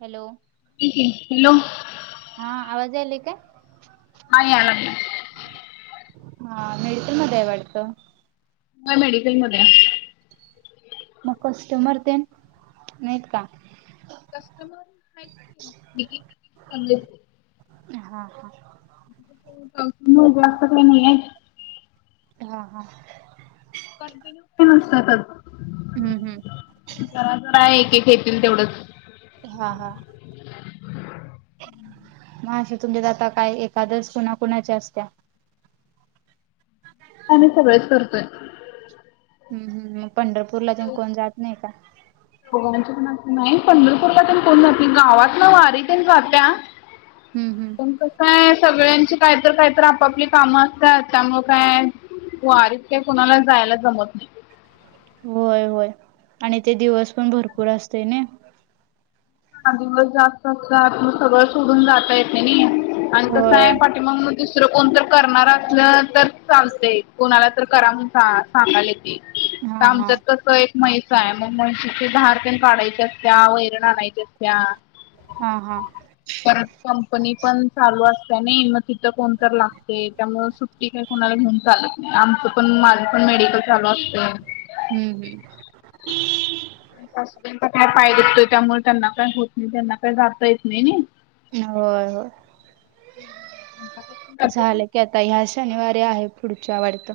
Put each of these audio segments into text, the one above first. Hello hello हा आवाज यायला काय? हा यायला लागलाय - हा मेडिकल मध्ये आहे वाटतं? नही, मेडिकल मध्ये. म कस्टमर तेन नाहीत का? कस्टमर आहेत [unintelligible] हा हा. पावसामुळे जास्त काय नाहीये. हा हा. कंटिन्यू तर नसतातच. हं हं. जरा जरा एक एक येतील तेवढंच. हा हा. म अशा तुमच्या द आता काय एखादच कुणा कुणाच्या असत्या. आम्ही सगळेच करतोय. हं हं मग पंढरपूरला जन कोण जात नाही का? दोघांची पण असते. नाही पंढरपूरलातेण कोण जात्या? गावातन वारी तेन जात्या. हं हं. पण कसाय सगळ्यांची कायतर कायतर आपापली कामं असतात. त्यामुळे काय, वारीत काय कुणाला जायला जमत नाही. होय होय. आणि ते दिवस पण भरपूर असतेय ना. हा दिवस जास्त असतात तर सगळं सोडून जाता येत नाही. आणि होय तसंय प मग दुसरं कोण तर करणार असलं तर चालतय. कोणाला तर करा म्हणून सांगायला येतं. हा हा आमच्यात कस एक म्हैसा आहे. मग म्हशीची धार तेण काढाची असत्या, वैरण आणायची सत्या. हा हा परत कंपनी पण चालू असते ना. मग तिथं कोणतर लागते त्यामुळे सूट ते काय कोणाला घेऊन चालत नाही. आमचं पण माझ पण मेडिकल चालू असतय. हं हं. सासूबाईंचा काय पाय दुखतो, त्यामुळे त्यांना काय होत नाही. त्यांना काय जाता येत नाही नी. होय होय. झालं त्या ताई ह्या शनिवारी आहे पुढच्या वाटतं.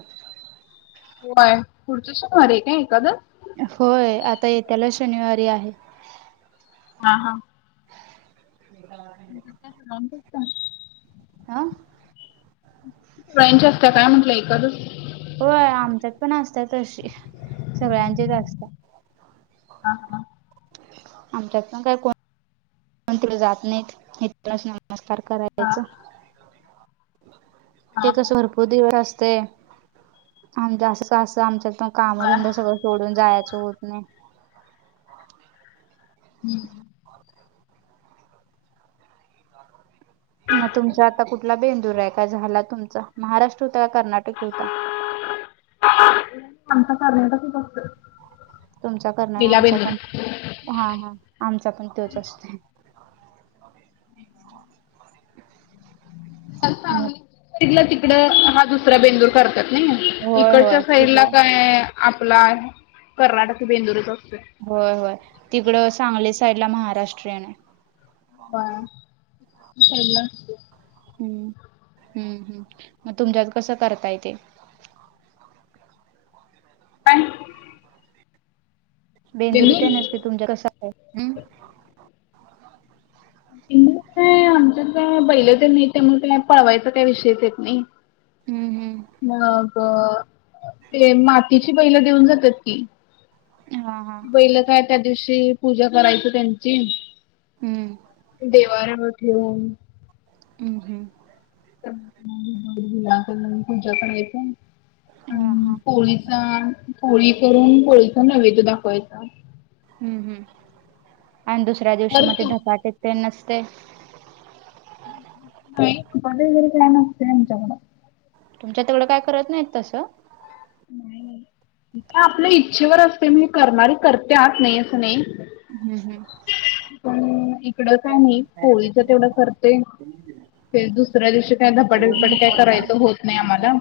व्हय. पुढच्या शनिवारी ये का एकादस? होय. आता येत्याला शनिवारी आहे. हां हां. [inaudible] [unintelligible] अं? सगळ्यांची असत्या काय म्हटलं एकादशी? होय. आमच्यात पण असत तशी सगळ्यांचेच असता. हां हं. आमच्यात पण काय को कोण तीड जात नही इथंनच नमस्कार हा करायच. ते हा कस हा. भरपूर दिवस असते. आमचे असं सासू आमच्यात बर. कामधंदा सगळं सोडून जायचं होत नाही. हं. म तुमचा आता कुठला बेंदूर आहे? का झाला तुमचा? महाराष्ट्र होता का कर्नाटक होता? नही आमचा कर्नाटकीच असतोय. तुमचा कर्नाट, पहिला आमचा बेंदूर. पण, हा हा आमचा पण तोच असतोय. मग सांगलीच्या साईडला तिकड हा दुसरा बेंदूर कर तात नाही. होय इकडच्या होय साईडला तिकडं काय आपला कर्नाटकी बेंदूरच असतोय. होय होय. तिकडं सांगली साईडला महाराष्ट्रीयन आहे. व्हय. त्या साइडला असतय. हम्, हम्म, हम् मग तुमच्यात कसं करताय ते? काय? बेंदूर तेनच की तुमच कस आहे? हम्म मगं काय आमच्यात बैल तेन नाहीत त्यामुळे काय पळवायचा काय विषयच येत नाही. हम्म हम्म मग ते मातीची बैला देऊन जातात कि हा हा. [unintelligible] काय त्या दिवशी पूजा करायच त्यांची. हम्म देवाऱ्यावर [inaudible] हम् हम्. [inaudible] अ हा हा पोळीचा पोळी करून पोळीचा नैवेद्य दाखवायचा हम्म. हम्म! आणि दुसऱ्या दिवशी तर मगं ते तू धपाटे तेन असतें. हम्म! [inaudible] तुमच्या तेवढं काय करत नाहीत तसं. [inaudible] आपल्या इच्छेवर असते म्हणज करणारी करते आत नाही असं नाही. हम् हम्. पण इकड काय नाही पोळीच तेवढं करतोय. ते दुसऱ्या दिवशी काय धपाट बिपाट काय करायचं होत नाही आम्हाला.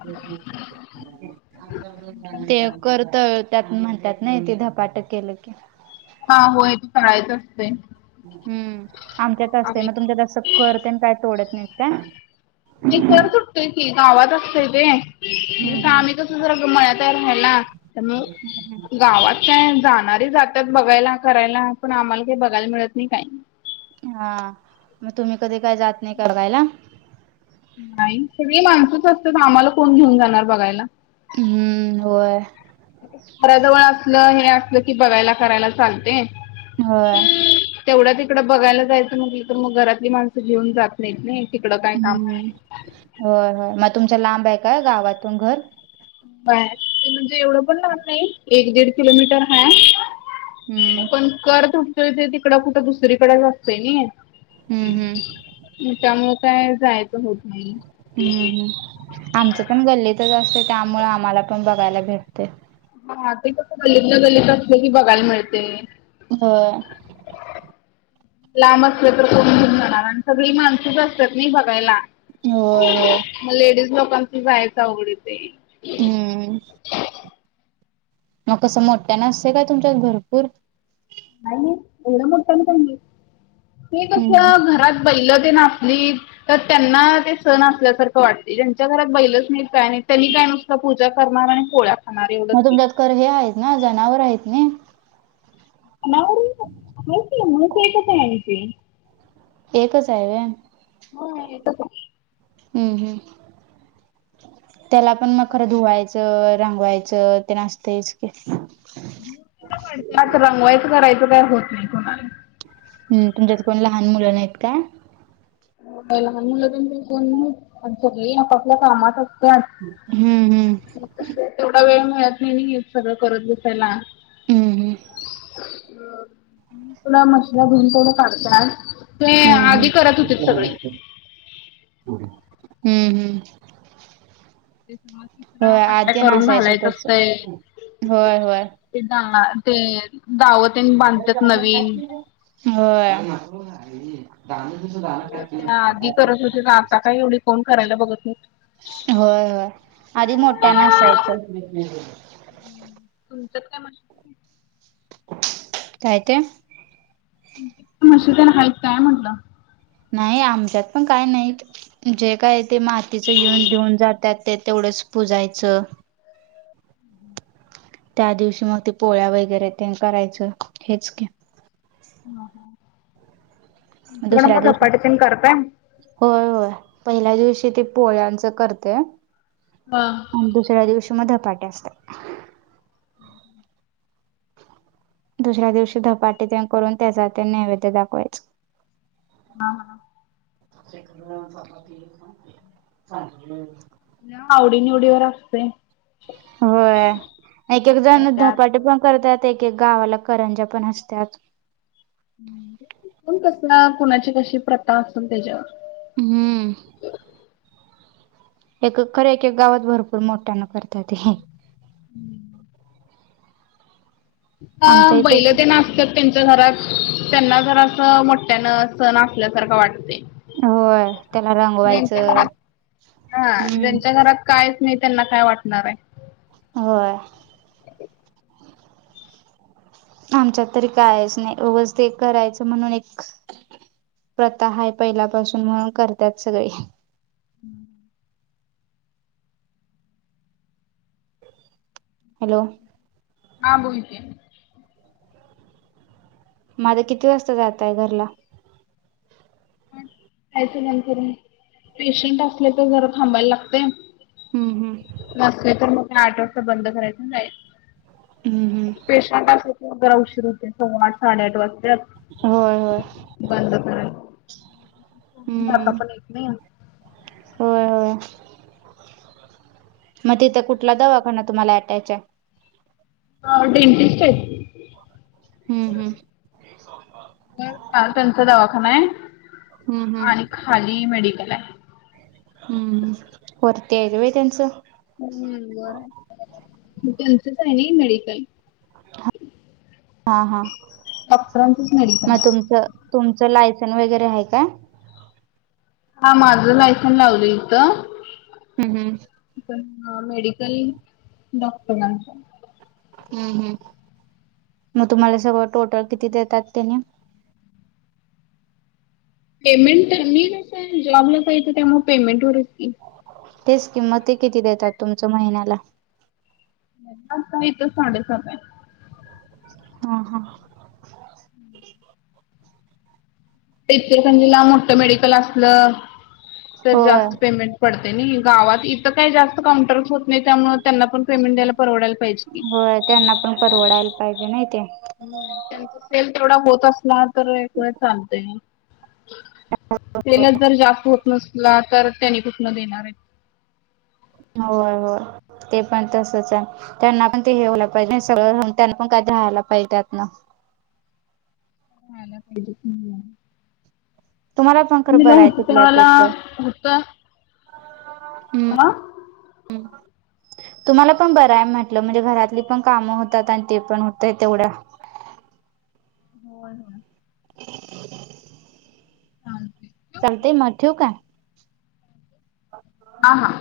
ते कर तळात त्यात म्हणतात ना ते धपाटं केलं की. हा होय ते तळायचं असतय. हम्म! आमच्यात असतंय मग तुमच्या असं कर ते काय तोडत नाहीत काय. इ सर सुटतय की गावात असतय ते हम्म हम्म आम [inaudible] गावात काय जाणारी जातात बघायला करायला पण आम्हाला काही बघायला मिळत नाही काही. हा मग तुम्ही कधी काय जात नाही काय बघायला.. नाही ती माणसच असत्यात आम्हाला कोण घेऊन जाणार बघायला. हम्म! होय. घराजवळ असलं हे असलं की बघायला करायला चालते. होय. तेवढ्या तिकडं बघायला जायचं म्हटलं तर मग घरातली माणसं घेऊन जात नाहीत नाही तिकडं काय काम आहे. हो होय मग तुमचा लांब आहे काय गावातून घर. [unintelligible] ते म्हणजे एवढं पण लाणार नाही एक दीड किलोमीटर हाय. हम्म! पण कर तुटतोय तिकड कुठं दुसरीकडेच असतंय नाही. हम्म हम्. त्यामुळ काय जायचं होत नाही. हम्म हम्. आमचं पण गल्लीतच असते त्यामुंळ आम्हाला पण बघायला भेटते. हा ते कसं गल्लीतल्या गल्लीत असले की बघायला मिळते. होय. लांब असलं तर कोण घेऊन जाणार आणि सगळी माणसूच असतात नाही बघायला होय होय. मग लेडीज लोकांच जायचं आवड ते हम्म मग कसं मोठ्या नसते का तुमच्या भरपूर नाही एवढं मोठ नाहीे ते हम्म कस घरात बैलं ते नासली तर त्यांना ते सण असल्यासारखं वाटते ज्यांच्या घरात बैलच नाहीत काय नाही त्यांनी काय नुकत पूजा करणार आणि पोळ्या खाणार एवढंच मग की तुमच्यात कर हे आहेत ना जनावर आहेत ना ना हती मातकते अणती [inaudible] एकच आहे व्हय. होेत का. हम्म हम्म त्याला पण मग मखर धुवायचं रंगवायचं ते असतेच की. आता रंगवायचं करायचं का होत नाही कोणाला हम्म तुमच्यात कोण लहान मुलं नाहीत का? लहान मुलं पण आपापल्या कामात असते. हम्म हम्म थोडा वेळ मिळत नाही नाही सगळं करत बसायला. हम्म हम् तुला मशला भून तेवड काढतात ते हम्म हम्म हम्म आधी करत होते. ह हम्म हम्म ते सगळं किचडा होय काय काय आद्य करून नसायचं घालायचं तस असतंय होय होय. ते ते दावते बांधतात नवीन हो दण तसं दण त्या आधी करत होते ना नसत आता काय एव्हडं फोन करते. होय होय आधी मोठ्या नसायचं. ् तुमचंत का म काय ते म्ह त्याला हा काय म्हटलं नाही आमच्यात पण काय नाहीत. जे काय ते मातीच येऊन देऊन जातात ते तेवढंच पुजायचं त्या दिवशी मग ते पोळ्या वगैरे ते करायचं हेच क.. ब दुसऱ्या दिवशी होय होय पहिल्या दिवशी ते पोळ्यांचं करते. ह आणि दुसऱ्या दिवशी मग धपाटे असतात. हम् दुसऱ्या दिवशी धपाटे ते करून त्याचा ते नैवेद्य दाखवायच. हा [inaudible] नाही आवडी निवडीवर असते. होय एक एक कोण जण करत्यात धपाटे पण करतात एक एक गावाला करंजा पण असतात. कस कुणाची कशी प्रथा असल त्याच्यावर हम्म एक खर्या एकका गावात भरपूर मोठ्याना करतात हे. हम्म अ आमच्या इथे बैलं ते नाचतात. त्यांच घरात त्यांना जर असं मोठ्यानं सण असल्यासारखं वाटते. होय त्याला जच्या रंगवायचं घात हा हम्म. ज्यांच्या घरात कायच नाही त्यांना काय वाटणार हाय होय. आमच्यात तरी कायच नाही उगच ते करायचं म्हणून एक प्रथा आहे पहिल्यापासून म्हणून करतात सगळे हम्म हॅलो हां बोल की, माझं किती वाजता जाताय घरला? पण यायच नंतर पेशंट असले तर जरा थांबायला लागतय. हू हू. नसले तर मग आठ वाजता बंद करायचं आणि जायच. हू हू. पेशंट असलं तर जरा उशीर होतोय, सव्वा आठ साडेआठ वाजतय. होय होय. बंद करायच. हम्म. व्हय. मग तिथं कुठला दवाखाना तुम्हाला अँटॅच हाय? हा डेंटिस्ट आहेत. हुं हुं. ह दातांचा दवाखाना हाय. हुं हुं. खाली मेडिकल हाय. हम्म वरती हाय व्हय त्यांचं. हम् वर हाय त्यांचच आहे नाई मेडिकल हा हा डॉक्टरांचच मेडिकल मग हाय. तुमचं तुमचं लायसन वगैरे हाय काय? हा माझं लायसन लावलंय इथं. हुं हुं. पण मेडिकल डॉक्टरांच हाय. हुं हुं मग तुम्हाला सगळं टोटल किती देतात त्यानी? पेमेंट तर मी कस जॉबला पाहिजे, त्यामुळं पेमेंटवरच की तेच किं मग, ते किती देतात तुमच महिन्याला? आता इथ साडेसात हाय. हा हा. ते इथ इचलकरंजीला मोठं मेडिकल आसलं तर, होय जास्त पेमेंट पडतय नी गावात इथं काही जास्त काउंटर्स होत नाही. त्यामुळ त्यांना पण पेमेंट द्यायला परवडायला पाहिजे की व्हय त्यांना पण परवडायला पाहिजे नाही ते हम् त्यांचा सेल तेवढा होत असला तर, एक वेळ चालतय. सेलच जर जास्त होत नसला तर, त्यानी कुठल देणार हाइत. व्हय व्हय ते पण तसच हाय त्यांना पण ते हे, व्हायला पाहिजेल ना सगळं त्यांना पण काय झालं पैशाचं? [inaudible] तुम्हाला पण खर मुलाला बर हाय होतं तिथल्या त्यावेळेला तिथं होतं हा. [unintelligible] तुम्हाला पण बराय म्हटलं म्हणजे घरातली पण कामं होतात आणि ते पण होत तेवढ्या हो ना [inaudible] हां हां. चालतय मग ठेवू काय? हां हां.